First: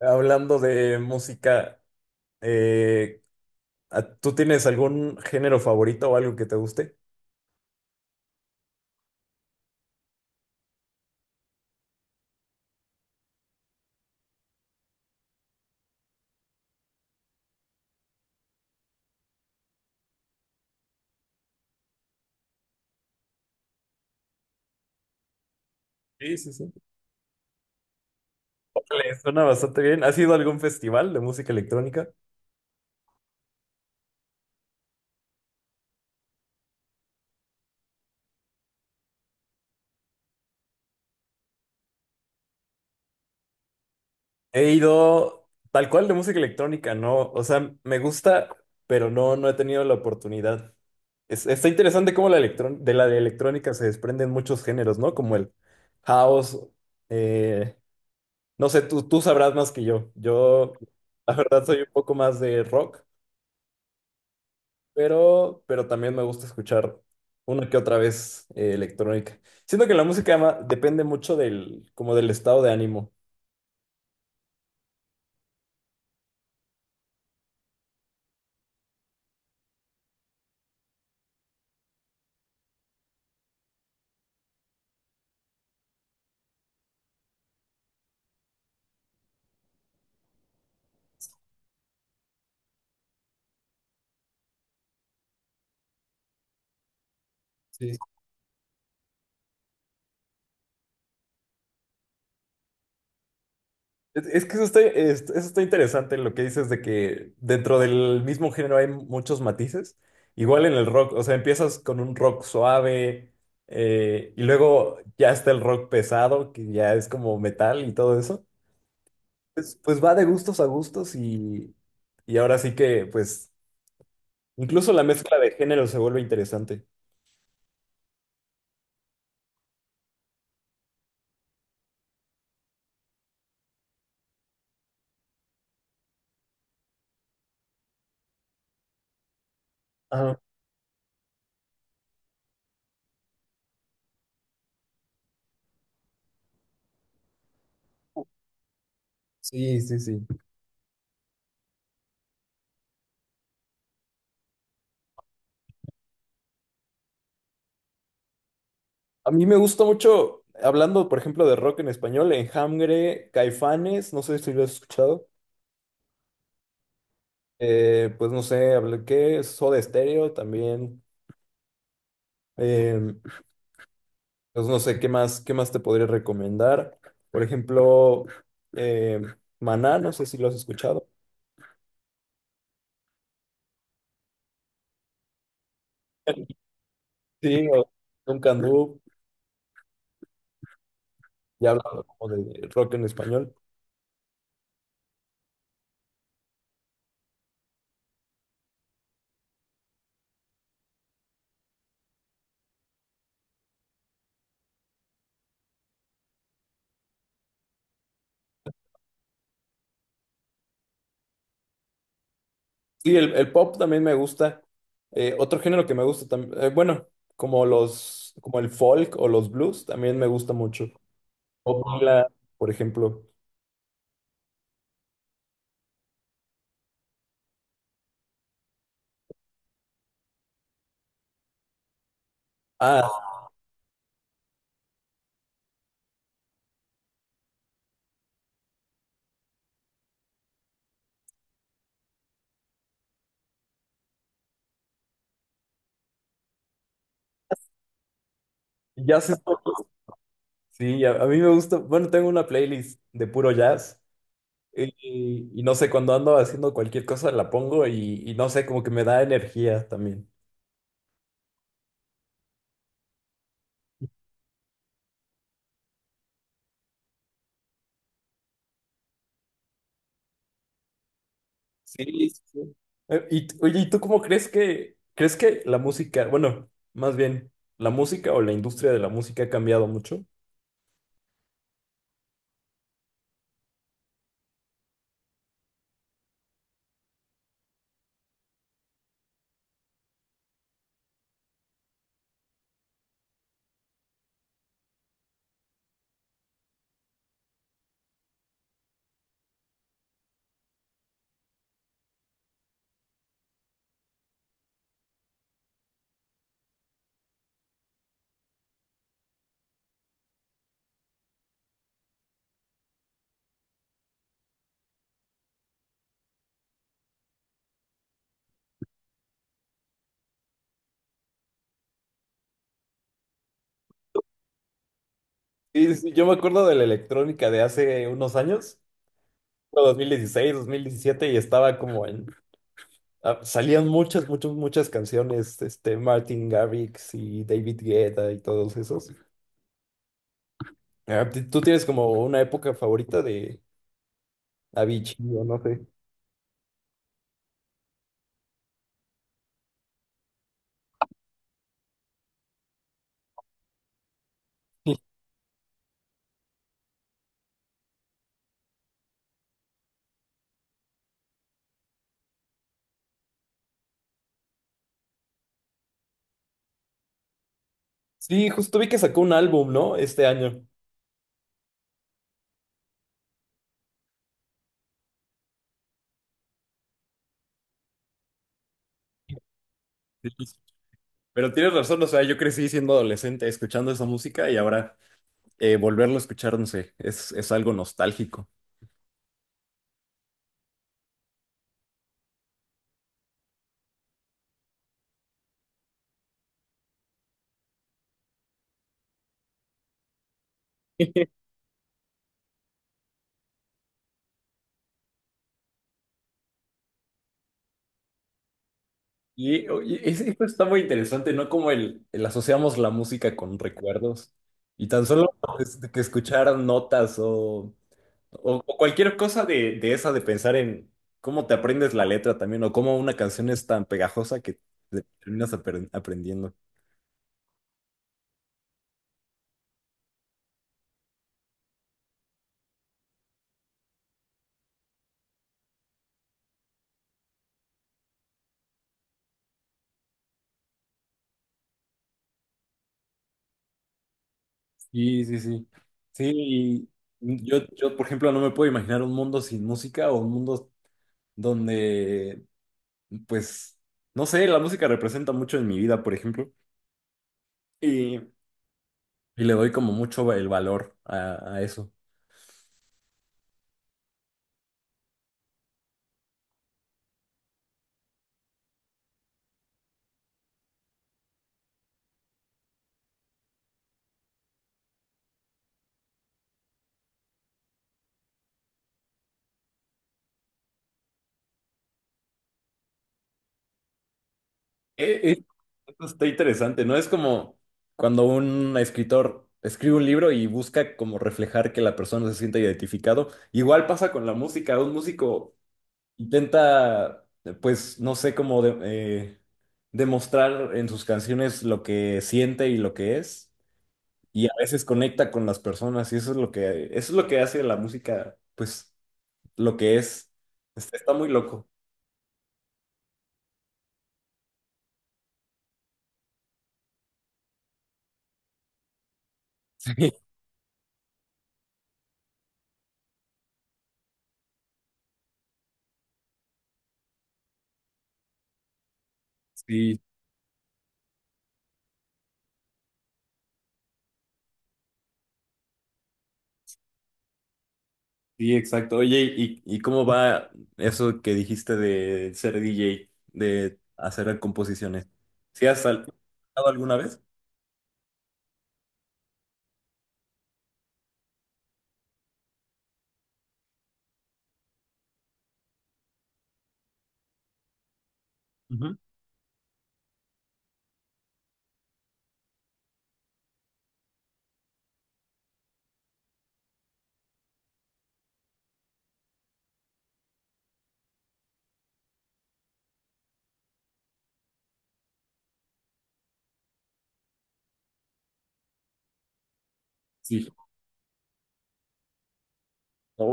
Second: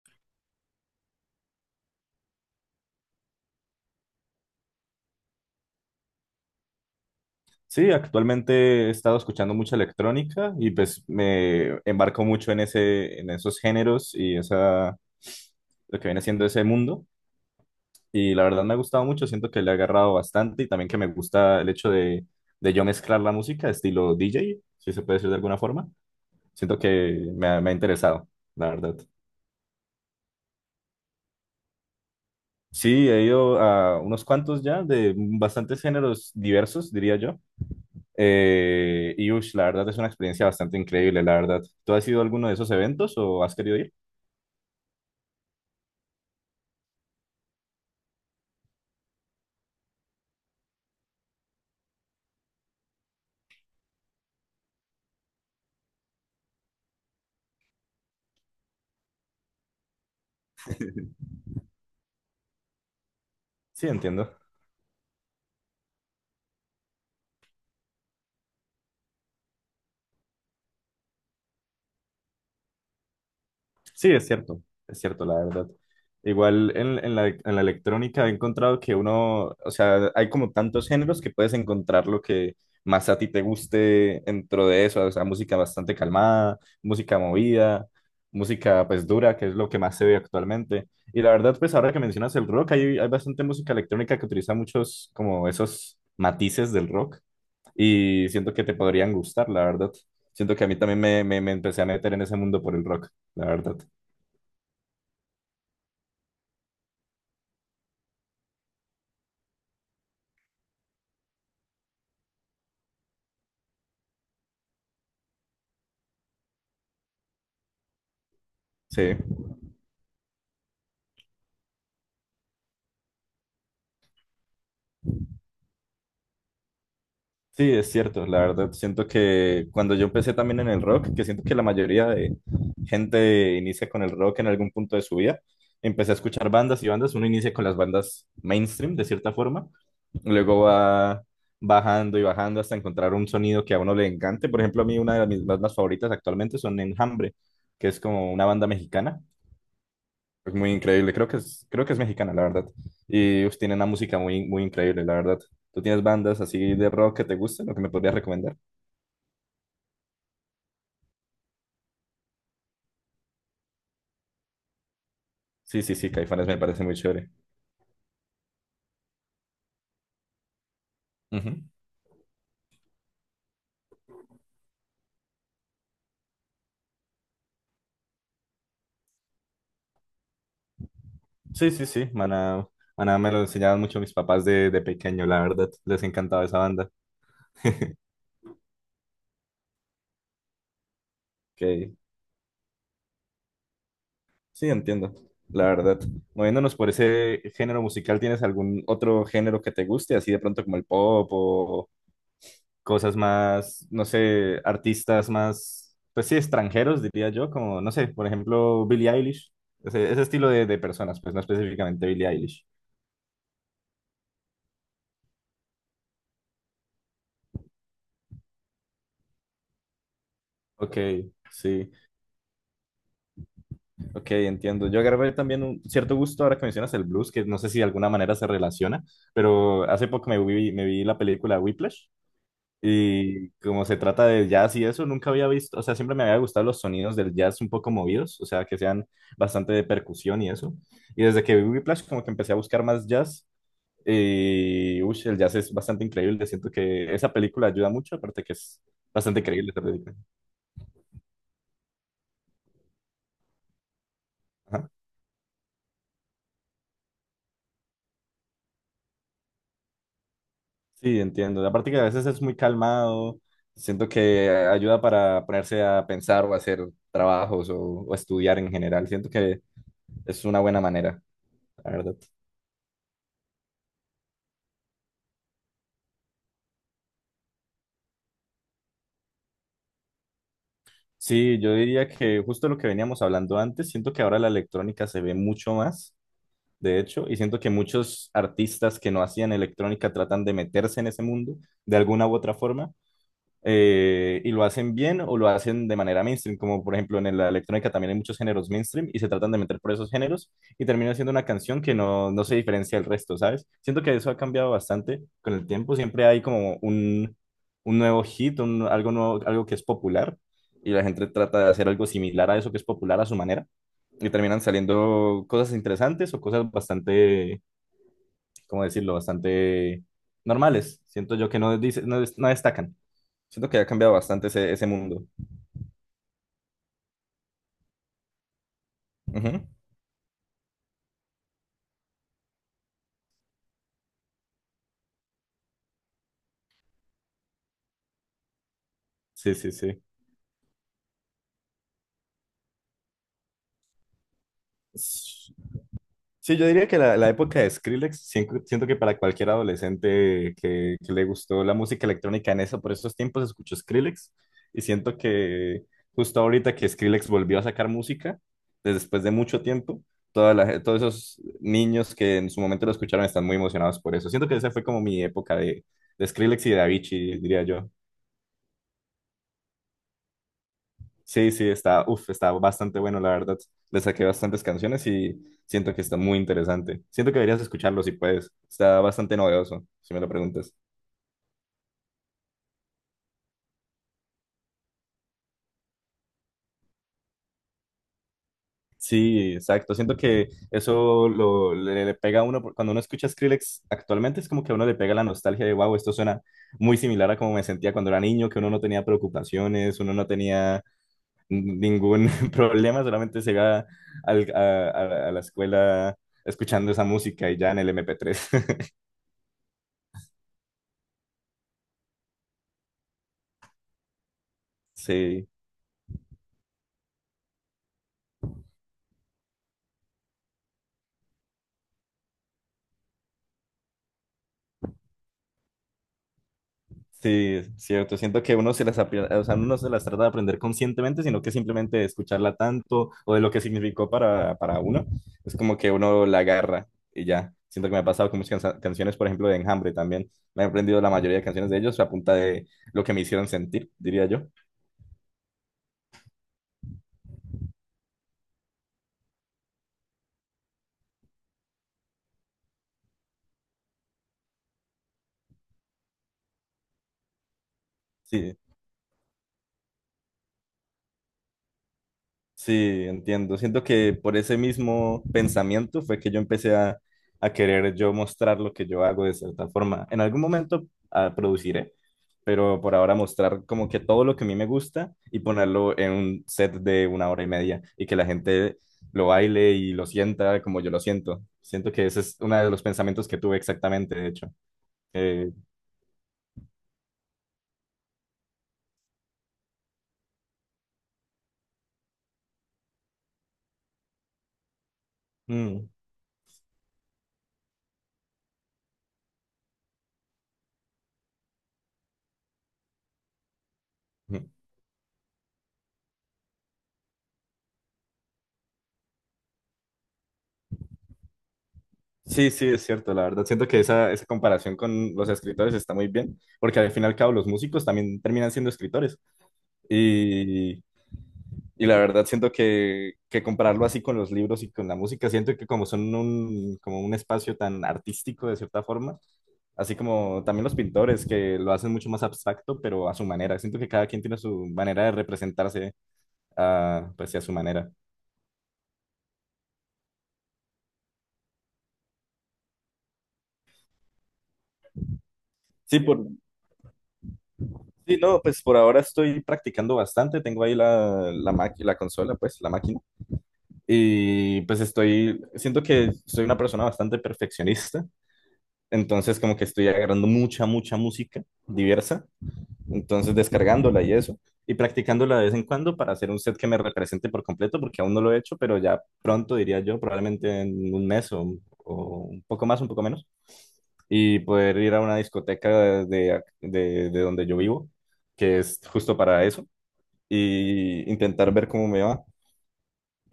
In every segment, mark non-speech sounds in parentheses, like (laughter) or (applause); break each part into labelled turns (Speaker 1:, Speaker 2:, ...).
Speaker 1: Hablando de música, eh, ¿Tú tienes algún género favorito o algo que te guste?
Speaker 2: Sí, actualmente he estado escuchando mucha electrónica y pues me embarco mucho en esos géneros y lo que viene siendo ese mundo. Y la verdad me ha gustado mucho, siento que le he agarrado bastante y también que me gusta el hecho de yo mezclar la música estilo DJ, si se puede decir de alguna forma.
Speaker 1: Sí, sí, sí.
Speaker 2: Siento que me ha interesado, la verdad.
Speaker 1: Órale, suena bastante bien. ¿Has ido a algún festival de música electrónica?
Speaker 2: Sí, he ido a unos cuantos ya de bastantes géneros diversos, diría yo. Y ush, la verdad es una experiencia bastante increíble, la verdad. ¿Tú has ido a alguno de esos eventos o has querido ir?
Speaker 1: He ido tal cual de música electrónica, no. O sea, me gusta, pero no, no he tenido la oportunidad. Está interesante cómo de electrónica se desprenden muchos géneros, ¿no? Como el house. eh, no sé, tú sabrás más que yo. Yo, la verdad, soy un poco más de rock.
Speaker 2: Sí, entiendo.
Speaker 1: Pero también me gusta escuchar una que otra vez electrónica. Siento que la música depende mucho del, como del estado de ánimo.
Speaker 2: Sí, es cierto, la verdad. Igual en la electrónica he encontrado que uno, o sea, hay como tantos géneros que puedes encontrar lo que más a ti te guste dentro de eso, o sea, música bastante calmada, música movida, música pues dura, que es lo que más se ve actualmente. Y la verdad, pues ahora que mencionas el rock, hay bastante música electrónica que utiliza muchos como esos matices del rock
Speaker 1: Sí.
Speaker 2: y siento que te podrían gustar, la verdad. Siento que a mí también me empecé a meter en ese mundo por el rock, la verdad.
Speaker 1: Es que eso está, eso está interesante lo que dices de que dentro del mismo género hay muchos matices. Igual en el rock, o sea, empiezas con un rock suave y luego ya está el rock pesado, que ya es como metal y todo eso.
Speaker 2: Sí,
Speaker 1: Pues, pues va de gustos a gustos y ahora sí que pues incluso la mezcla de género se vuelve interesante.
Speaker 2: sí, es cierto, la verdad. Siento que cuando yo empecé también en el rock, que siento que la mayoría de gente inicia con el rock en algún punto de su vida, empecé a escuchar bandas y bandas. Uno inicia con las bandas mainstream, de cierta forma,
Speaker 1: Ajá.
Speaker 2: luego va bajando y bajando hasta encontrar un sonido que a uno le encante. Por ejemplo, a mí una de mis bandas favoritas actualmente son Enjambre, que es como una banda mexicana.
Speaker 1: Sí, sí, sí.
Speaker 2: Es muy increíble, creo que es mexicana, la verdad. Y uf, tiene una música muy increíble, la verdad. ¿Tú tienes bandas así de rock que te gusten o que me podrías recomendar?
Speaker 1: A mí me gusta mucho, hablando por ejemplo de rock en español, Enjambre, Caifanes, no sé si lo has escuchado,
Speaker 2: Sí, sí, sí, Caifanes me parece muy chévere.
Speaker 1: pues no sé, hablé que Soda Stereo también,
Speaker 2: Ujú.
Speaker 1: eh, pues no sé qué más te podría recomendar, por ejemplo, eh, Maná, no sé si lo has escuchado,
Speaker 2: Sí, sí, sí, Maná, Maná me lo enseñaban mucho mis papás de pequeño, la verdad. Les encantaba esa banda.
Speaker 1: sí, o
Speaker 2: (laughs)
Speaker 1: Duncan Du, ya
Speaker 2: Ok,
Speaker 1: hablando como de rock en español.
Speaker 2: sí, entiendo, la verdad. Moviéndonos por ese género musical, ¿tienes algún otro género que te guste, así de pronto como el pop o cosas más, no sé, artistas más, pues sí, extranjeros, diría yo, como, no sé, por ejemplo, Billie Eilish, ese estilo de personas, pues no específicamente Billie Eilish.
Speaker 1: Sí, el pop también me gusta. Otro género que me gusta también, bueno, como los, como el folk o los blues, también me gusta mucho.
Speaker 2: Ok,
Speaker 1: O
Speaker 2: sí,
Speaker 1: Bangla, por ejemplo.
Speaker 2: ok, entiendo. Yo agarré también un cierto gusto ahora que mencionas el blues, que no sé si de alguna manera se relaciona, pero hace poco me vi la película Whiplash.
Speaker 1: Ah,
Speaker 2: Y como se trata de jazz y eso, nunca había visto, o sea, siempre me había gustado los sonidos del jazz un poco movidos, o sea, que sean bastante de percusión y eso. Y desde que vi Whiplash, como que empecé a buscar más jazz. Y uy, el jazz es bastante increíble. Siento que esa película ayuda mucho, aparte que es
Speaker 1: jazz es-
Speaker 2: bastante increíble esa película.
Speaker 1: sí, a mí me gusta. Bueno, tengo una playlist de puro jazz.
Speaker 2: Ajá.
Speaker 1: Y no sé, cuando ando haciendo cualquier cosa la pongo y no sé, como que me da energía también.
Speaker 2: Sí, entiendo. Aparte que a veces es muy calmado. Siento que ayuda para ponerse a pensar o hacer trabajos o estudiar en general. Siento que es una buena manera, la
Speaker 1: Sí,
Speaker 2: verdad.
Speaker 1: sí. Sí. Y, oye, ¿y tú cómo crees que la música, bueno, más bien, la música o la industria de la música ha cambiado mucho?
Speaker 2: Sí, yo diría que justo lo que veníamos hablando antes, siento que ahora la electrónica se ve mucho más, de hecho, y siento que muchos artistas que no hacían electrónica tratan de meterse en ese mundo de alguna u otra forma, y lo hacen bien o lo hacen de manera mainstream, como por ejemplo en la electrónica también hay muchos géneros mainstream y se tratan de meter por esos géneros y termina siendo una canción que no se diferencia del resto, ¿sabes? Siento que eso ha cambiado bastante con el tiempo, siempre hay como un nuevo hit, algo nuevo, algo que es popular y la gente trata de hacer algo similar a eso que es popular a su manera y terminan saliendo cosas interesantes o cosas bastante, ¿cómo decirlo?, bastante normales. Siento yo que no destacan. Siento que ha cambiado bastante ese mundo.
Speaker 1: Sí, sí, yo me acuerdo de la electrónica de hace unos años,
Speaker 2: Ujú.
Speaker 1: no, 2016, 2017 y estaba como en... ah, salían muchas, muchas, muchas canciones, este, Martin Garrix y David Guetta y todos esos.
Speaker 2: Sí, sí,
Speaker 1: Ah, ¿tú tienes como una época favorita de Avicii o
Speaker 2: sí.
Speaker 1: no sé?
Speaker 2: Sí, yo diría que la época de Skrillex, siento que para cualquier adolescente que le gustó la música electrónica en eso, por esos tiempos escuchó Skrillex y
Speaker 1: (laughs)
Speaker 2: siento que justo ahorita que Skrillex volvió a sacar música, desde después de mucho tiempo, todos esos niños que en su momento lo escucharon están muy emocionados por eso. Siento que esa fue como mi época de Skrillex y de Avicii, diría yo.
Speaker 1: Sí, justo vi que sacó un álbum, ¿no? Este año.
Speaker 2: Sí, sí, está, uf, está bastante bueno, la verdad. Le saqué bastantes canciones y siento que está muy interesante. Siento que deberías escucharlo si puedes. Está bastante novedoso, si me lo preguntas.
Speaker 1: Sí, pero tienes razón, o sea, yo crecí siendo adolescente escuchando esa música y ahora volverlo a escuchar, no sé, es algo nostálgico.
Speaker 2: Sí, exacto. Siento que le pega a uno, cuando uno escucha Skrillex actualmente es como que a uno le pega la nostalgia de, wow, esto suena muy similar a como me sentía cuando era niño, que uno no tenía preocupaciones, uno no tenía
Speaker 1: (laughs)
Speaker 2: ningún (laughs) problema, solamente se iba al- a, a la escuela escuchando esa música y ya en el MP3.
Speaker 1: Y, y esto está muy interesante, ¿no? Como el asociamos la música con recuerdos. Y tan solo
Speaker 2: (laughs) Sí.
Speaker 1: pues, de que escuchar notas o, o cualquier cosa de esa, de pensar en cómo te aprendes la letra también, o cómo una canción es tan pegajosa que te terminas aprendiendo.
Speaker 2: Sí, es cierto. Siento que uno se las, apre- o sea, uno no se las trata de aprender conscientemente, sino que simplemente de escucharla tanto o de lo que significó para uno. Es como que uno la agarra y ya. Siento que me ha pasado con muchas canciones, por ejemplo, de Enjambre también. Me he aprendido la mayoría de canciones de ellos a punta de lo que me hicieron sentir, diría yo.
Speaker 1: Sí, sí, sí. Sí, y yo, por ejemplo, no me puedo imaginar un mundo sin música o un mundo donde pues, no sé, la música representa mucho en mi vida, por ejemplo, y
Speaker 2: Sí,
Speaker 1: le doy como mucho el valor a eso.
Speaker 2: sí, entiendo. Siento que por ese mismo pensamiento fue que yo empecé a querer yo mostrar lo que yo hago de cierta forma. En algún momento produciré, pero por ahora mostrar como que todo lo que a mí me gusta y ponerlo en un set de una hora y media y que la gente lo baile y lo sienta como yo lo siento. Siento que ese es uno de los pensamientos que tuve exactamente, de hecho.
Speaker 1: Eh, eh,
Speaker 2: Eh,
Speaker 1: Esto está interesante, ¿no? Es como cuando un escritor escribe un libro y busca como reflejar que la persona se sienta identificado. Igual pasa con la música, un músico
Speaker 2: mm.
Speaker 1: intenta, pues, no sé, demostrar en sus canciones lo que siente y lo que es.
Speaker 2: Mm.
Speaker 1: Y a veces conecta con las personas y eso es lo que, eso es lo que hace la música, pues lo que es. Está, está muy loco.
Speaker 2: Sí, sí, es cierto, la verdad. Siento que esa comparación con los escritores está muy bien, porque al fin y al cabo los músicos también terminan siendo escritores.
Speaker 1: (laughs)
Speaker 2: Y, y la verdad siento que compararlo así con los libros y con la música, siento que como son como un espacio tan artístico de cierta forma,
Speaker 1: Sí,
Speaker 2: así
Speaker 1: sí,
Speaker 2: como también los pintores que lo hacen mucho más abstracto, pero a su manera. Siento que cada quien tiene su manera de representarse, ah, pues, y a su manera.
Speaker 1: sí, exacto. Oye, y cómo va eso que dijiste de ser DJ, de hacer composiciones?
Speaker 2: Sí, por,
Speaker 1: Tocado alguna vez?
Speaker 2: Sí, no, pues por ahora estoy practicando bastante. Tengo ahí la consola, pues, la máquina. Y pues estoy, siento que soy una persona bastante perfeccionista.
Speaker 1: Ujú.
Speaker 2: Entonces, como que estoy agarrando mucha música diversa. Entonces, descargándola y eso. Y practicándola de vez en cuando para hacer un set que me represente por completo, porque aún no lo he hecho, pero ya pronto, diría yo, probablemente en un mes o un poco más, un poco menos. Y poder ir a una discoteca de donde yo vivo, que es justo para eso
Speaker 1: Sí.
Speaker 2: y intentar ver cómo me va.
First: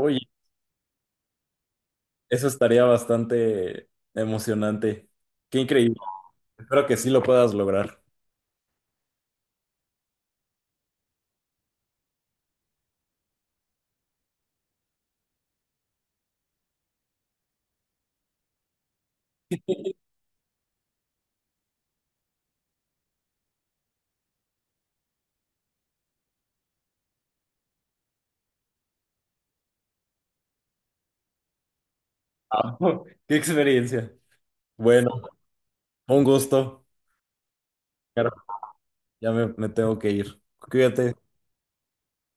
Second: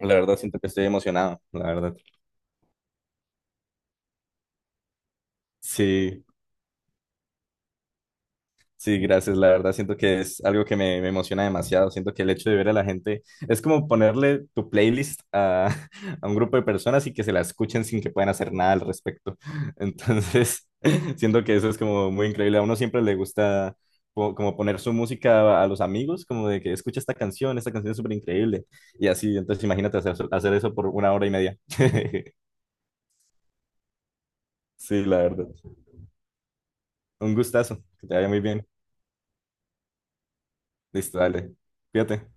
Speaker 2: La verdad, siento que estoy emocionado, la verdad.
Speaker 1: eso estaría bastante emocionante. Qué increíble.
Speaker 2: Sí,
Speaker 1: Espero que sí lo puedas lograr.
Speaker 2: sí, gracias. La verdad, siento que es algo que me emociona demasiado. Siento que el hecho de ver a la gente es como ponerle tu playlist a, (laughs) a un grupo de personas y que se la escuchen sin que puedan hacer nada al respecto. Entonces, (laughs) siento que eso es como muy increíble. A uno siempre le gusta como poner su música a los amigos, como de que escucha esta canción es súper increíble. Y así, entonces imagínate hacer eso por una hora y media. (laughs)
Speaker 1: Ah, (laughs) qué experiencia.
Speaker 2: Sí,
Speaker 1: Bueno,
Speaker 2: la verdad.
Speaker 1: un gusto.
Speaker 2: Un gustazo. Que te vaya muy bien.
Speaker 1: Ya me tengo que ir. Cuídate.
Speaker 2: Listo, dale. Cuídate.